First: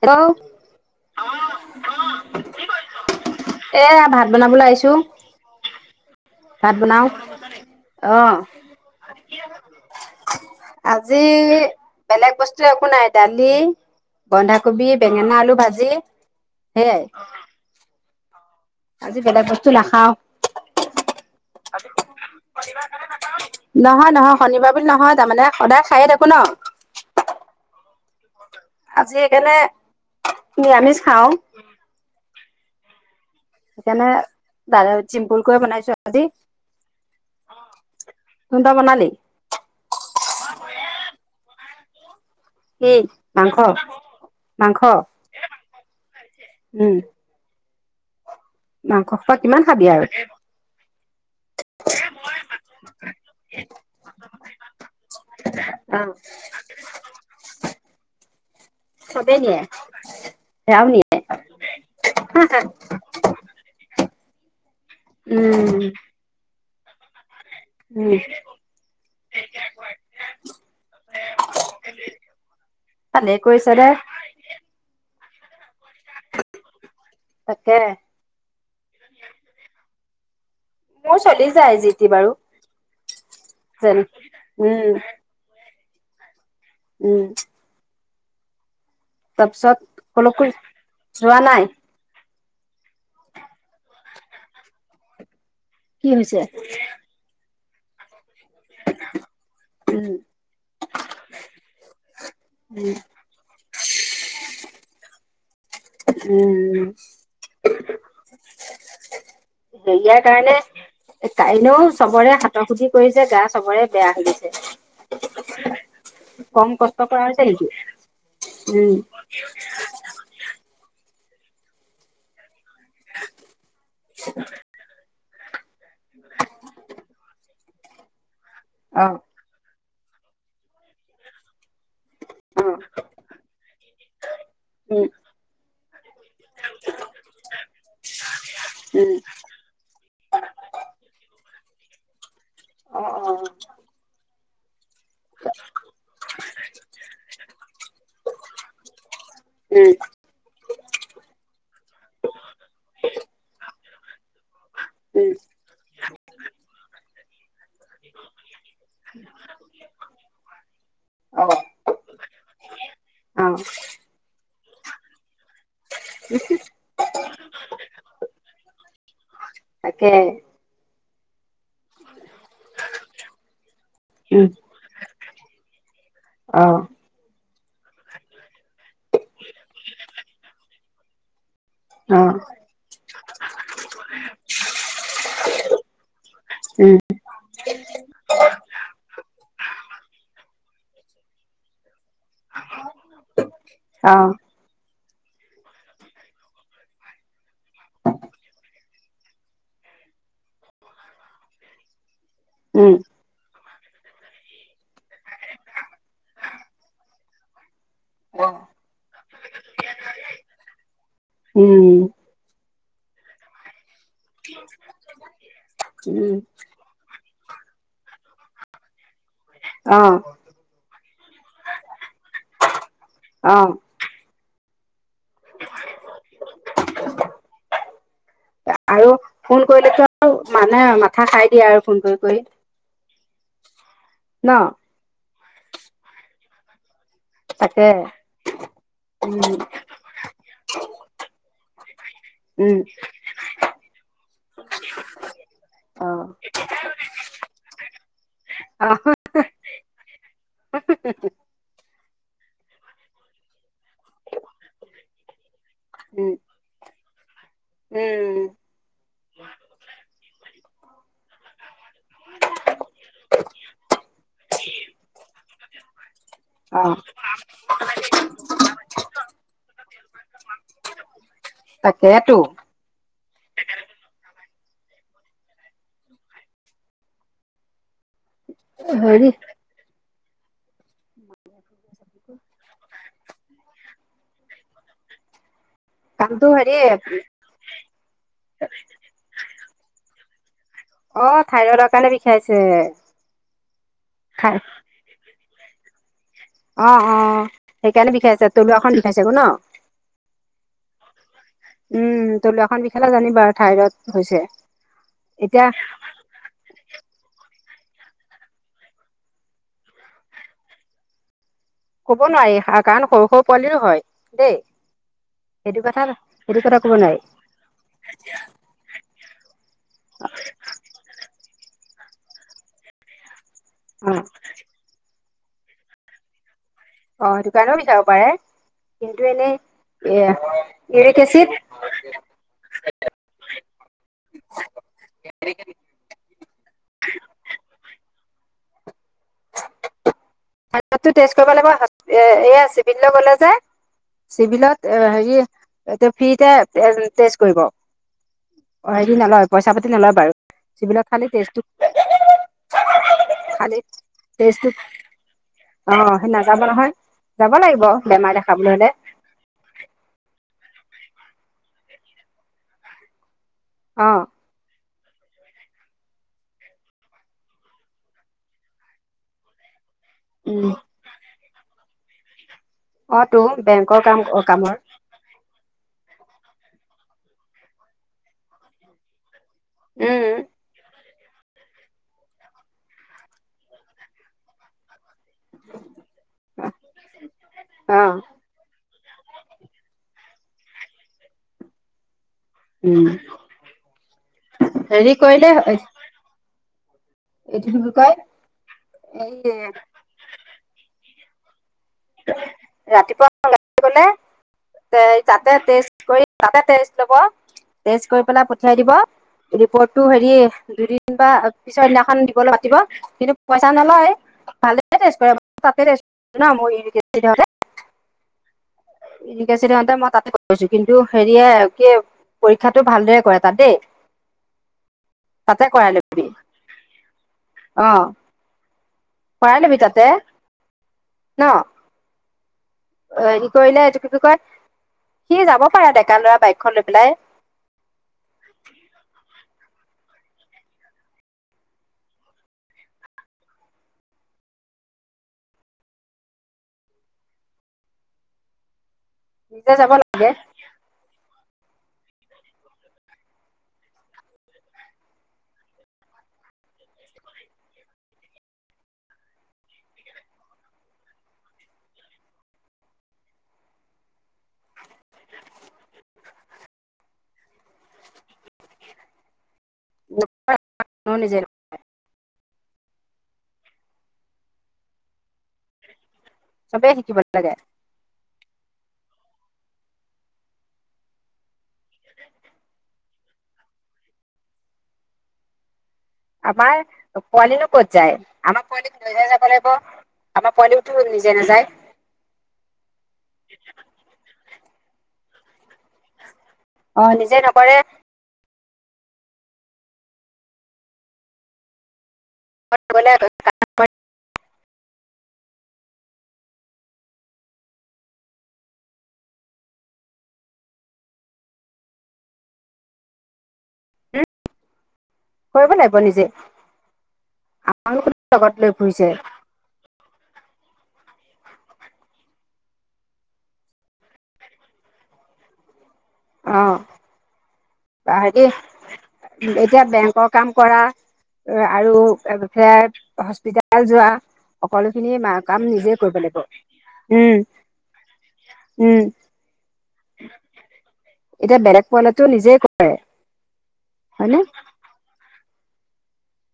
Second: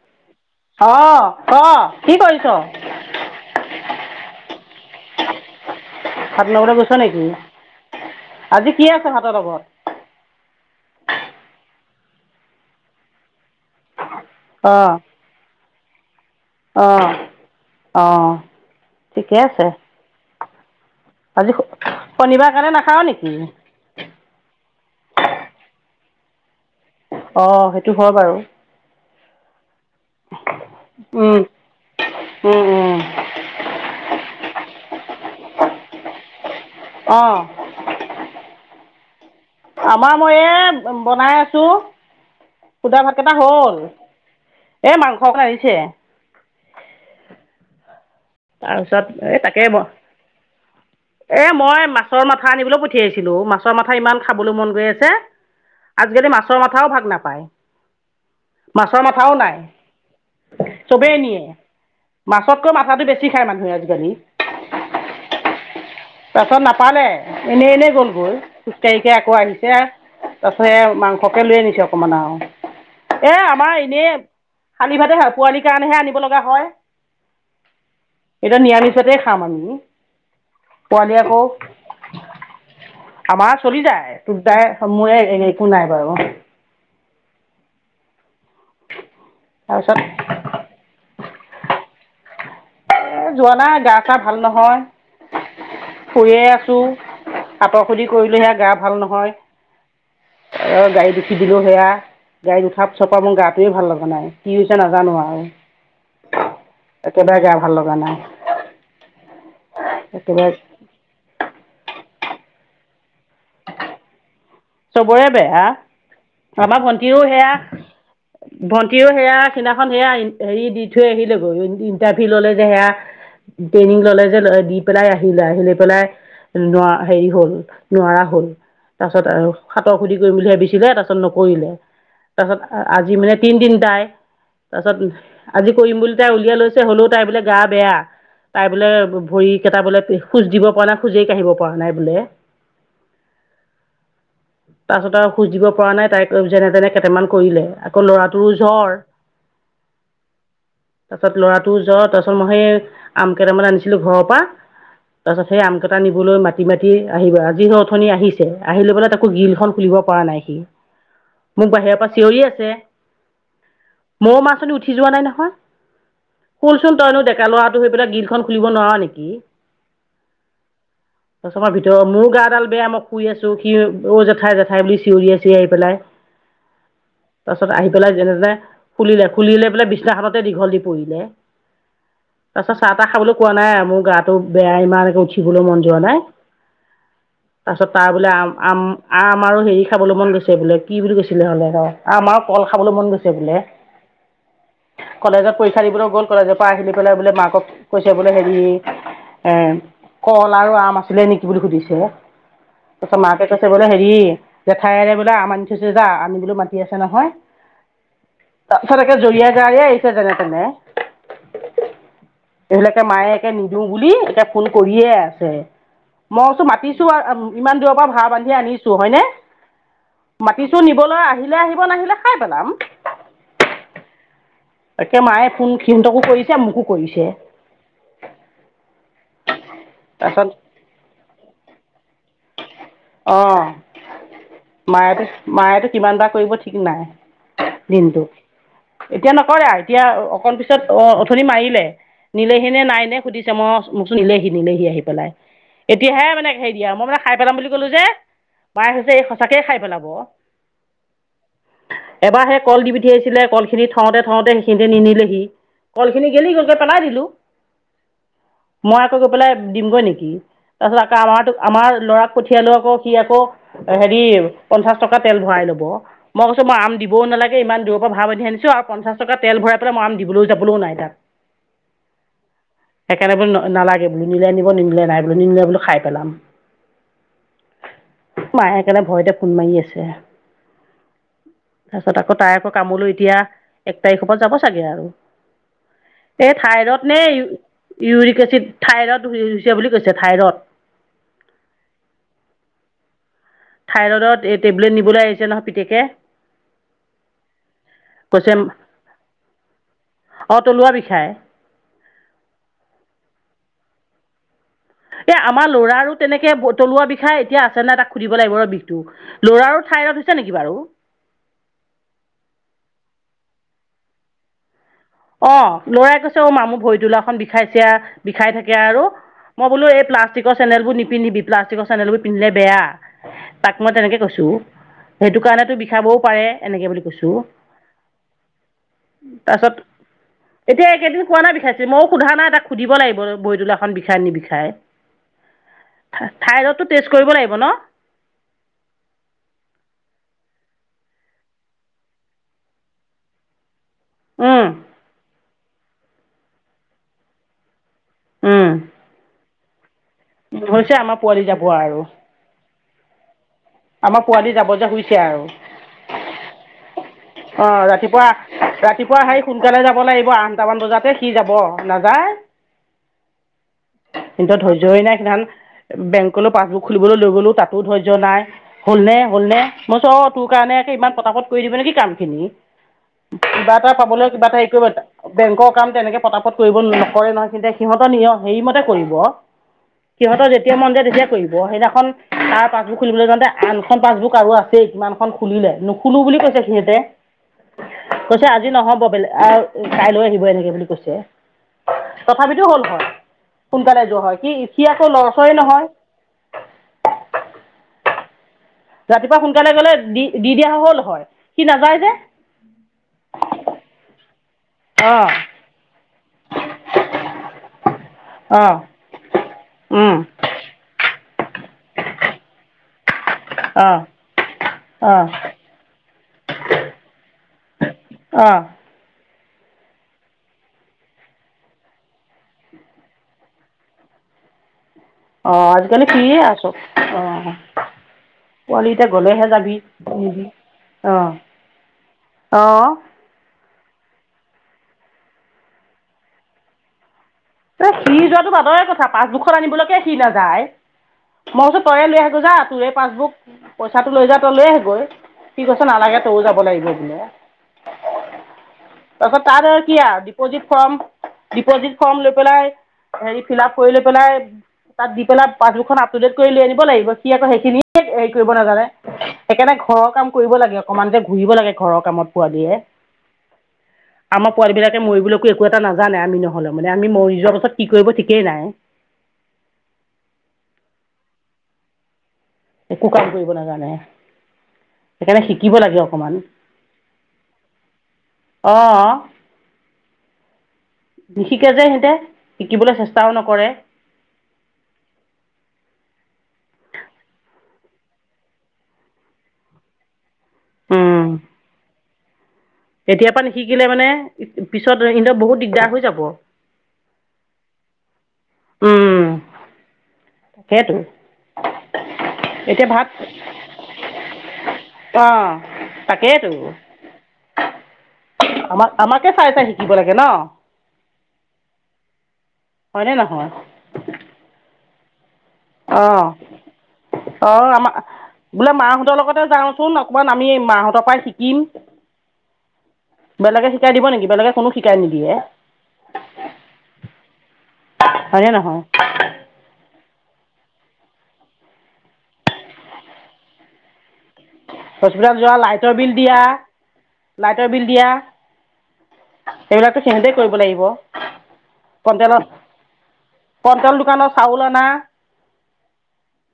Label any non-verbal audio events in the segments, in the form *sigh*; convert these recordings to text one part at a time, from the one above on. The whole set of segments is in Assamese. হেল্ল' অ ক কি কৰিছ এ ভাত বনাবলৈ আহিছো সাত নগতে ভাত গৈছ বনাও। নেকি অ'। আজি কি আছে সাত নগৰত আজি বেলেগ বস্তু একো নাই দালি বন্ধাকবি অঁ বেঙেনা আলু ভাজি সেইয়াই অঁ অঁ আজি ঠিকে বেলেগ আছে বস্তু নাখাও আজি শনিবাৰ কাৰণে নাখাও নেকি নহয় নহয় শনিবাৰ বুলি নহয় তাৰমানে সদায় খায়ে থাকো ন অ সেইটো হয় বাৰু আজি এইকাৰনে নিৰামিষ খাও সেইকাৰণে দাদা চিম্পুুল কৈ বনাইছো আধি অ বনালি আমাৰ মইয় বনাই আছো কি সুদা ভাত কেইটা মাংস হল এ মাংস আনিছে উম। তাৰ পিছত মাংস সোপা এ কিমান তাকে ব খাবি আৰু এ মই মাছৰ মাথা আনিবলৈ পঠিয়াইছিলোঁ মাছৰ মাথা ইমান খাবলৈ মন গৈ আছে। অ আজিকালি মাছৰ মাথাও ভাগ নাপায় মাছৰ মাথাও চবেই নাই নিয়ে চবেই নিয়ে মাছতকৈ মাথাটো বেছি নিয়ে আজিকালি। উম'। নাপালে এনেই এনেই গল উম গৈ খোজকাঢ়ি কাঢ়ি আকৌ আহিছে তাৰপাছত এয়া মাংসকে লৈ আনিছে অকমান আৰু এ ভালেই আমাৰ কৰিছে দে এনে খালি ভাতে খাওঁ। পোৱালিৰ কাৰণেহে আনিব লগা হয়। তাকে এতিয়া নিৰামিষ ভাতে খাম আমি। পোৱালি মোৰ আকৌ চলি যায় যিতি বাৰু। আমাৰ চলি যেন যায় উম মোৰে একো নাই বাৰু। উম'। তাৰপিছত ক'লৈকো যোৱা নাই? এ যোৱা নাই গা চা ভাল নহয়। কি শুইয়ে হৈছে আছো। সাতৰ সুধি কৰিলোঁ সেয়া গা ভাল নহয়। উম অ গাড়ীত উঠি দিলো সেয়া গাড়ীত উঠা উম পিছৰপা মোৰ গাটোয়ে ভাল লগা নাই কি হৈছে নাজানো আৰু। উম'। একেবাৰে গা ভাল লগা নাই হেৰিয়াৰ একেবাৰে কাৰণে তাই নো চবৰে চবৰে বেয়া কম আমাৰ কষ্ট ভন্টিও কৰা হৈছে সেয়া নেকি উম ভন্টিও সেয়া সিদিনাখন এয়া হেৰি দি থৈ আহিলে গৈ ইণ্টাৰভিউ ললে যে সেয়া ট্ৰেইনিং ললে যে দি পেলাই আহিলে। পেলাই নোৱা হেৰি হ'ল নোৱাৰা হল অ তাৰ পাছত অ আৰু সাতৰ সুধি কৰিম বুলি ভাবিছিলে তাৰপিছত নকৰিলে তাৰপিছত উম আজি মানে তিন দিন তাইৰ তাৰপাছত আজি কৰিম বুলি তাই উলিয়াই লৈছে হলেও তাই বোলে গা বেয়া। তাই বোলে উম ভৰি কেইটা বোলে খোজ দিব পৰা নাই খোজেই কাঢ়িব পৰা নাই বোলে। অ অ। তাৰপাছত আৰু খোজ দিব পৰা নাই তাইক যেনে তেনে কেইটামান কৰিলে আকৌ ল'ৰাটোৰো জ্বৰ। উম। তাৰপাছত লৰাটো জ্বৰ তাৰপাছত মই সেই আম কেইটামান আনিছি -ছিলো ঘৰৰ পৰা উম তাৰপাছত সেই আম কেইটা নিবলৈ মাতি মাতি আহিব অঠনি আহিছে আহি লৈ পেলাই তাৰ গ্ৰিল খন খুলিব পৰা নাই সি অ মোক বাহিৰৰ পৰা চিঞৰি আছে। অ মইও মাত উঠি যোৱা নাই নহয়। খোলচোন তইনো ডেকা ল'ৰাটো হৈ পেলাই গ্ৰিলখন খুলিব নোৱাৰ নিকি। *unintelligible* তাৰপিছত মই ভিতৰত মোৰো গা ডাল বেয়া মই শুই আছো সি অ' উম জেঠাই জেঠাই বুলি চিঞৰি আছেহি আহি পেলাই। অ তাৰ পাছত আহি পেলাই যেনে তেনে খুলিলে খুলি লৈ পেলাই বিছনাখনতে দীঘল দি পৰিলে অ তাৰ পাছত চাহ তাহ খাবলৈ কোৱা নাই আৰু মোৰ গাটো বেয়া ইমানে উঠিবলৈ মন যোৱা নাই। উম তাৰপিছত তাৰ বোলে আম আম আম আৰু হেৰি খাবলৈ মন গৈছে বোলে কি বুলি কৈছিলে হলে হয় আম আৰু কল খাবলৈ মন গৈছে বোলে। অ কলেজত পৰীক্ষা দিবলৈ গ'ল কলেজৰ পৰা আহি লৈ পেলাই বোলে মাকক কৈছে বোলে হেৰি উম', কল আৰু আম আছিলে নিকি বুলি সুধিছে উম তাৰপিছত মাকে কৈছে বোলে হেৰি জেঠাইৰে বোলে আম আনি থৈছে যা আনিবলৈ মাতি আছে নহয়। অ উম *unintelligible* এইহিলাকে মায়ে একে নিদিওঁ বুলি এয়া ফোন কৰিয়ে আছে উম, মইচো মাতিছো ইমান দূৰৰ পৰা ভা ব্ধধি আনিছোঁ হয়নে অ, মাটিচো নিবলৈ আহিলে আহিব নাহিলে খাই পেলাম। অঁ তাকে মায়ে ফোন সিহঁতকো কৰিছে মোকো কৰিছে। আৰু ফোন কৰিলেতো আৰু তাৰপিছত মানে মাথা খাই দিয়ে আৰু ফোন কৰি। কৰি অ ন? মায়ো মায়েতো কিমান বাৰ কৰিব ঠিক নাই। তাকে দিনটো এতিয়া উম, নকৰে আও এতিয়া অকণ পিছত অ অথনি মাৰিলে। নিলেহি উম, নে নাই নিয়া সুধিছে মই মোকো নিলেহি নিলেহি আহি পেলাই অ, এতিয়াহে মানে হেৰি দিয়া আৰু মই মানে খাই পেলাম বুলি ক'লো যে, অ, মায়ে হৈছে এই সঁচাকে খাই পেলাব। এবাৰ সে কল দি পঠিয়াইছিলে কলখিনি থওঁতে থওঁতে সেইখিনিতে নিনিলেহি কলখিনি উম, গেলি গলগে তাপা পেলাই দিলো। উম, মই আকৌ গৈ পেলাই দিমগৈ নেকি, তাৰপিছত আকৌ আমাৰো আমাৰ লৰাক পঠিয়ালো আকৌ সি আকৌ হেৰি পঞ্চাশ টকা তেল ভৰাই লব মই কৈছো মই অ, আম দি দিবও নালাগে ইমান দূৰৰ পৰা ভা বান্ধি আনিছোঁ আৰু পঞ্চাশ টকা তেল ভৰাই পেলাই মই আম দিবলৈ যাবলৈও নাই তাক তাকেইটো। সেইকাৰণে বোলো নালাগে বোলে নিলে নিব নিনিলে নাই বোলো নিনিলে বোলো খাই পেলাম। মায়ে সেইকাৰণে হেৰি ভয়তে ফোন মাৰি আছে। তাৰপাছত আকৌ তাই আকৌ কামলৈ এতিয়া এক তাৰিখৰ পৰা যাব চাগে আৰু কামটো এই হেৰি থাইৰড নে ই ইউৰিক এচিড থাইৰড *unintelligible* বুলি কৈছে। থাইৰড অঁ থাইৰইডৰ কাৰণে বিষাইছে। থাইৰইডত এই টেবলেট নিবলৈ আহিছে নহয় পিতেকে। অঁ অঁ সেইকাৰণে বিষাইছে কৈছে তলুৱাখন বিষাইছে গো ন। অঁ তলুৱা বিষাই উম তলুৱাখন বিষালে জানিব আৰু থাইৰয়ড হৈছে। এ এতিয়া আমাৰ লৰাৰো তেনেকে তলুৱা বিষায় এতিয়া আ নাই তাক সুধিব লাগিব ৰ বিষটো লৰাৰো থাইৰয়ড হৈছে নেকি বাৰু। ক'ব নোৱাৰি কাৰণ সৰু সৰু পোৱালিৰো হয়, দেই। অঁ সেইটো কথা লৰাই কৈছে অ সেইটো মাম কথা মোৰ ক'ব নোৱাৰি ভৰিতলুৱাখন বিষাইছে বিষাই থাকে আৰু। মই বোলো এই প্লাষ্টিক চেন্দেলবোৰ নিপিন্ধিবি প্লাষ্টিকৰ চেন্দেলবোৰ পিন্ধিলে বেয়া। তাক মই অ, তেনেকৈ কৈছোঁ, সেইটো কাৰণেটো বিষাবও পাৰে। এনেকে বুলি অ কৈছো, দোকানো বিচাৰিব পাৰে কিন্তু এনেই তাৰপিছত এ এতিয়া ইউৰিক একেদিন কোৱা নাই এচিডটো বিষাইছে ময়ো সোধা নাই তাক সুধিব লাগিব ভৰি তলুৱাখন বিষাই নে বিষাই। থাইৰডটো টেষ্ট কৰিব লাগিব ন? থাইৰয়ডটো টেষ্ট কৰিব লাগিব এয়া চিভিল গলে যে, উম, চিভিলত হেৰি এ ফ্ৰীতে, টেষ্ট কৰিব। উম, অ হেৰি নলয় পইচা পাতি নলয় বাৰু হৈছে চিভিলত আমাৰ খালি পোৱালি টেষ্টটো যাব আৰু খালি আমাৰ পোৱালি যাব টেষ্টটো, যে হৈছে আৰু অঁ সেই নাযাব নহয়। যাব অ লাগিব ৰাতিপুৱা, বেমাৰ দেখাবলৈ হলে ৰাতিপুৱা হেই সোনকালে যাব লাগিব আন টামান বজাতে সি যাব, নাযায় অ কিন্তু ধৰি ধৈৰ্য নাই *unintelligible* বেংকলৈ পাছবুক খুলিবলৈ লৈ গ'লো তাতো ধৈৰ্য নাই হ'লনে হ'লনে। মই কইছো অঁ তোৰ উম কাৰণে ইমান পতাপট কৰি দিব নেকি কামখিনি। অ তো কিবা এটা বেংকৰ কাম পাবলৈ কিবা এটা হেৰি কামৰ কৰিব এ বেংকৰ কাম তেনেকে পতাপত কৰিব নকৰে নহয় কিন্তু সিহঁতৰ নিজৰ হেৰিমতে কৰিব। উম সিহঁতৰ যেতিয়া মন যায় তেতিয়া কৰিব সেইদিনাখন তা পাছবুক খুলিবলে যাওঁতে আনখন পাছবুক আৰু আছে কিমান খুলিলে নুখুলো বুলি কৈছে সিহঁতে, অ কৈছে আজি নহ'ব বেলে আহ কাইলৈ আহিব এনেকে বুলি কৈছে। তথাপিতো হ'ল উম হয় সোনকালে যোৱা হয় কি সি আকৌ হেৰি কৰিলে লৰচই নহয়। এইটো *unintelligible* এই ৰাতিপুৱা সোনকালে গলে, দি দি দিয়া হ'লে হ'ল হয়। সি নাযায় যে ৰাতিপুৱা সোনকালে গলে তে অঁ তাতে তেজ কৰি, তাতে তেজ ল'ব টেষ্ট কৰি পেলাই পঠিয় অঁ দিব। ৰিপৰ্ট অঁ হেৰি দুদিন বা পিছৰ দিনাখন দিবলৈ পাতিব। কিন্তু পইচা নলয়। ভালে টেষ্ট অঁ কৰে তাতে টেষ্ট ন মই *inaudible* অঁ ঠিক আছে। তাতে মই তাতে কৰিছো কিন্তু হেৰিয়ে কি পৰীক্ষাতটো ভালদৰে কৰে তাত দেই আহ, আজিকালি ফ্ৰী এ আছোঁ। আহ, এতিয়া গলেহে যাবি। অ, অ, হেৰি কৰিলে। এইটো কি কয় সি যাব পাৰো ডেকা লৰা বাইকখন লৈ পেলাই। এই কি নাযায়। মই কৈছো। তই লৈ আহগৈ যা তোৰে পাছবুক পইচাটো লৈ যা তই লৈ আহা গৈ সি কৈছে নালাগে তই যাব লাগিব। এনে তাৰপাছত তাত আৰু নিজে যাব কি আৰু নালাগে ডিপজিট ফৰ্ম ডিপজিট ফৰ্ম লৈ পেলাই হেৰি ফিল আপ কৰি লৈ পেলাই। তাত দি পেলাই পাছবুকখন আপটুডেট কৰি লৈ আনিব লাগিব কি আকৌ সেইখিনিয়ে হেৰি কৰিব নাজানে। ঘৰৰ কাম কৰিব লাগে অকনমান যে ঘূৰিব লাগে ঘৰৰ কামত পোৱ দিয়ে। আমাৰ পোৱালী বিলাকে মৰিবলৈকো একো এটা নাজানে আমি নহলে মানে। আমি মৰি যোৱাৰ পাছত কি কৰিব ঠিকেই নাই। গ নিজেই একো কাম কৰিব নাজানে। সেইকাৰণে শিকিব লাগে। অকমান। চবেই শিকিব লাগে অ। বিশেষযে সিহঁতে, শিকিবলৈ চেষ্টাও নকৰে। *inaudible* আমাৰ পোৱালি নো ক'ত যায়। আমাৰ পোৱালি লৈ যাই যাব লাগিব। আমাক পোৱালিবোৰটো উম, নিজে নাযায়। এতিয়াৰ পৰা নিশিকিলে মানে পিছত বহুত দিগদাৰ হৈ যাব। অ, নিজেই নকৰে। উম, তাকেইটো। এতিয়া ভাত গলে আহ, তাকেইটো আমাক- আমাকে চাই- চাই শিকিব লাগে ন। হয়নে নহয়? কৰিব লাগিব নিজে। অ, আমাৰ লগত লৈ বোলে ফুৰিছে মাহঁতৰ লগতে যাওচোন অকবমান আমি মাহঁতৰ পৰাই শিকিম। বেলেগে শিকাই দিব নেকি, বেলেগে কোনো শিকাই নিদিয়ে। আহ, বা হয় দেই হয়নে নহয় এতিয়া বেংক কাম কৰা আৰু ফ হস্পিতাল যোৱা। সকলোখিনি হস্পিটেল যোৱা কাম লাইটৰ নিজে বিল কৰিব দিয়া লাগিব। উম। লাইটৰ বিল দিয়া উম, সেইবিলাকতো সিহঁতেই কৰিব লাগিব এতিয়া বেলেগ পোৱালীয়েটো নিজে কৰে। কটল দোকানৰ চাউল অনা,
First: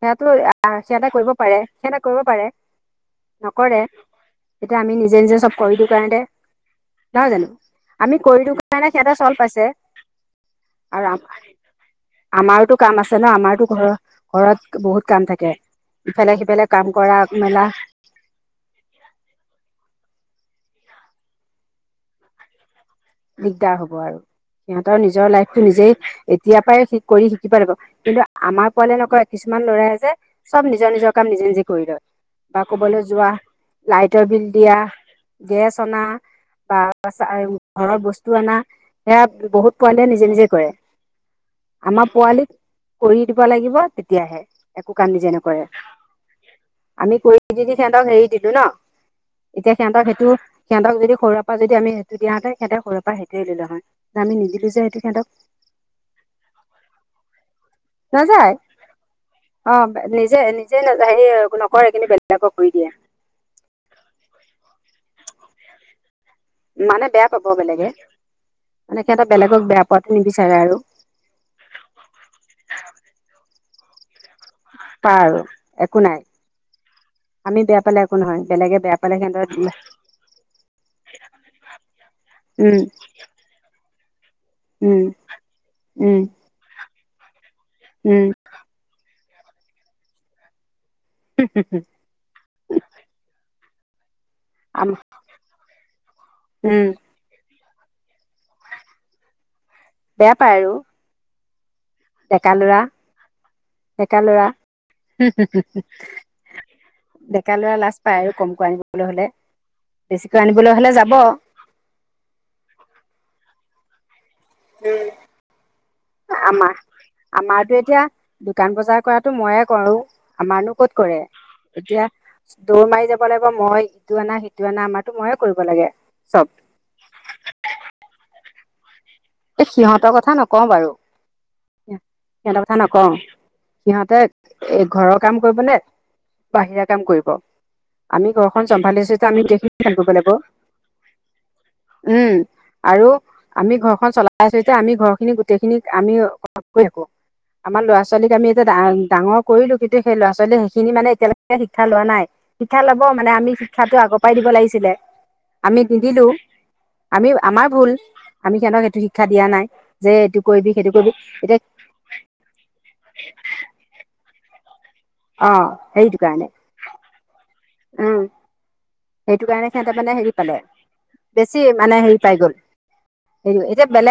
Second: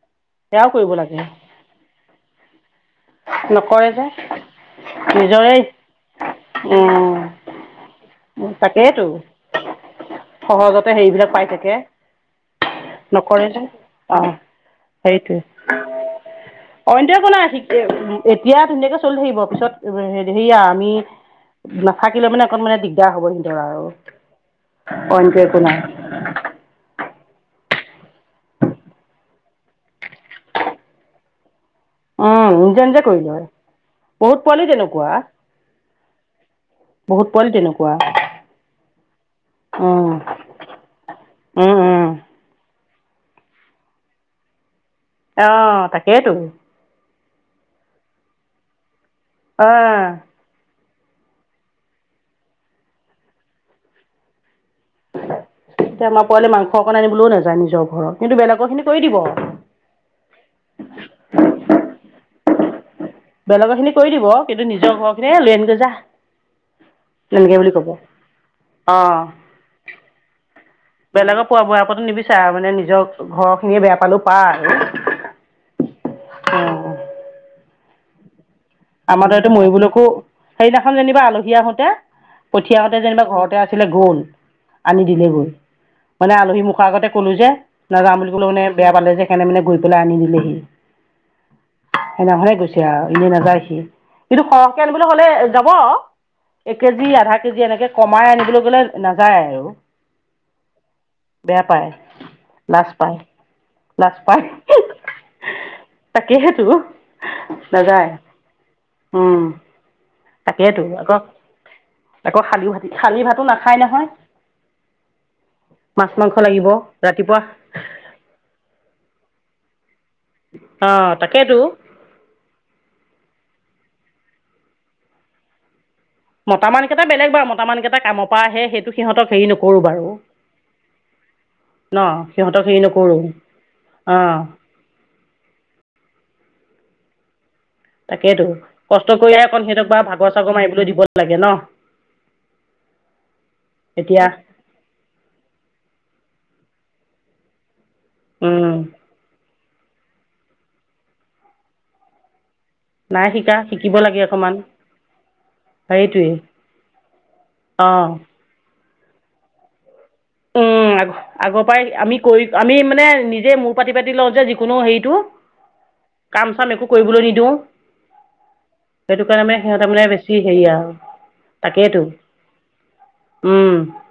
সেইয়াটো সেয়াও সিহতে এটা লাগে কৰিব পাৰে। সেয়া এটা কৰিব পাৰে। নকৰে। তেতিয়া আমি নিজে- নিজে চব নিজৰে কৰি দিওঁ কাৰণতে নহয় জানো? উম আমি কৰি দিও কাৰণে তাকেইতো সিহঁতে চল পাইছে। সহজতে আৰু হেৰিবিলাক পাই থাকে আমাৰোটো কাম আছে ন। নকৰে যে আমাৰটো ঘৰৰ অ ঘৰত বহুত কাম সেইটোৱে থাকে ইফালে সিফালে কাম অইনটো কৰা একো নাই মেলা এতিয়া ধুনীয়াকে চলি থাকিব পিছত সেয়া আমি নাথাকিলে মানে অকনমানানে দি দিগদাৰ হব আৰু সিহঁতৰ নিজৰ অইনটো একো লাইফটো নাই নিজেই এতিয়াৰ পৰাই শ কৰি শ কিবা লাগিব কিন্তু আমাৰ পোৱালে নকয় কিছুমান ল'ৰাই যে চব নিজৰ নিজৰ কাম নিজে নিজে কৰি লয় উম বা নিজে নিজে ক'বলৈ কৰি যোৱা লয় লাইটৰ বহুত বিল পোৱালি দিয়া তেনেকুৱা গেছ অনা বছ বহুত পোৱালি আহ তেনেকুৱা ঘৰৰ বস্তু অনা সেয়া বহুত পোৱালিয়ে উম নিজে নিজে কৰে উম উম আমাৰ পোৱালী কৰি দিব লাগিব তেতিয়াহে একো কাম নিজে নক অ তাকেইতো আমি কৰি স সিহঁতক হেৰি দিলো ন অ এতিয়া সিহঁতক সেইটো সিহঁক যদি সৰে পৰা যদিমি সেইটো দাঁতে সহতে সৰেৰ পৰা সটোৱ ল হয় আমি নিজে য সহঁতি সহঁতক এতিয়া আমাৰ পোৱালি মাংস অকণ আনিবলৈও নাযায় নিজৰ ঘৰত কিন্তু নাযায় বেলেগৰ খিনি কৰি দিব অ নিজে নিজে সে নকৰে কিন্তু বেলেগক কৰি দিয়া বেলেগৰ খিনি কৰি দিব কিন্তু নিজৰ ঘৰৰ খিনিে লৈ আনকৈ যা মানে বেয়া পাব এনেকে বুলি ক'ব বেলেগে মানে অ সহটা বেলেগক বেয়া পোৱাতো নিবিচাৰে আৰু বেলেগৰ পোৱা বোৱাৰ আাকো নিবিচাৰ মানে নিজৰ ঘৰ খিনিয়ে বেয়া পালো পায় আৰু পা আৰু একো নাই আমি বেয়া পালে একো নহয় বেলেগে বেয়া পালে আমাৰ ত সিহঁতৰ এইটো মৰিবুলকো সেইদিনাখন যেনিবা আলহী আহোতে উম পঠিয়াোঁতে যেনিবা ঘৰতে আছিলে গ'ল আনি উম দিলে গৈ উম মানে আলহী মুখৰ আগতে কলো যে নাযাাম উম বুলি ক'লে মানে বেয়া পালে যে কেনে মেনে গৈ পেলাই আনি দিলেহি সেইদিনাখনে গৈছে আৰু এনে নাযায় সি কিন্তু সৰহকে আনিবলৈ হ'লে যাব এক উম কেজি আধা কেজি এনেকে কমাই আনিবলৈ গলে নাযায় আৰু বেয়া পাই আৰু বেয়া পায় ডেকা লৰা লাজ পায় লাজ ডেকা পায় লৰা তাকেইেতো ডেকা লৰা লাজ নাযায় পায় আৰু কম ক আনিবলৈ হ'লে উম বেছিকৈ আনিবলৈ তাকেইেতো হ'লে যাব আকৌ আকৌ খালি ভতিি শালি ভাতো নাখায় নহয় উম মাছ মাংস লাগিব আমাৰ ৰাতিপুৱা আমাৰতো এতিয়া দোকান বজাৰ কৰাতটো মই কৰো আমাৰনো অ কত কৰে তাকেইতো এতিয়া দৌৰ মাৰি যাব লাগিব মই সেইটো অনা সিটো অনা আমাৰতো ময়ে কৰিব লাগে চব মতা মান কেইটা বেলেগ বাৰু মতা মান কেইটা কামৰ পৰা আহে সেইটো সিহঁতক হেৰি এই নকৰোঁ বাৰু সিহঁতৰ কথা নকওঁ বাৰু ন সিহঁতৰ সিহঁতক কথা হেৰি নকওঁ নকৰোঁ অ সিহঁতে এ ঘৰৰ কাম কৰিবনে বাহিৰা কাম কৰিব আমি তাকেইতো ঘৰখন কষ্ট চম্ভালিছোো কৰিয়ে আমি অকণ গখিনি সিহঁতক বাৰু সান্িব লাগিব ভাগৰ চাগৰ মাৰিবলৈ দিব লাগে ন উম আৰু আমি ঘৰ খন এতিয়া চলাই আছো এতিয়া আমি ঘৰ খিনি গোটেই খিনিক আমি থাকো আমাৰ ল'ৰাাল ল'ৰা ছোৱালীক আমি এতিয়া উম ডাঙৰ কৰিলো কিন্তু সেই ল'ৰা ছোৱালীয়ে সেইখিনি মানে এতিয়ালৈকে শিক্ষা লোৱা নাই শিক্ষা লব নাই মানে আমি শিকা শিকিব শিক্ষাটো লাগে আগৰ পৰাই দিব অকমান লাগিছিলে আমি নিদিলো সেইটোৱে আমি আমাৰ ভুল অ আমি কেনক সেইটো শিক্ষা দিয়া নাই যে এইটো কৰিবি সেইটো উম কৰিবি এতিয়া আগৰ পৰাই আমি কৰি আমি মানে নিজে মোৰ পাতি পাতি লওঁ যে যিকোনো হেৰি অ কাম চাম একো কৰিবলৈ নিদিওঁ আহ সেইটো কাৰণে মানে সিহঁত মানে বেছি হেৰিয়া আৰু বেছি মানে হেৰি পাই গ'ল তাকেইতো সেইটো উম এতিয়া বেলেগ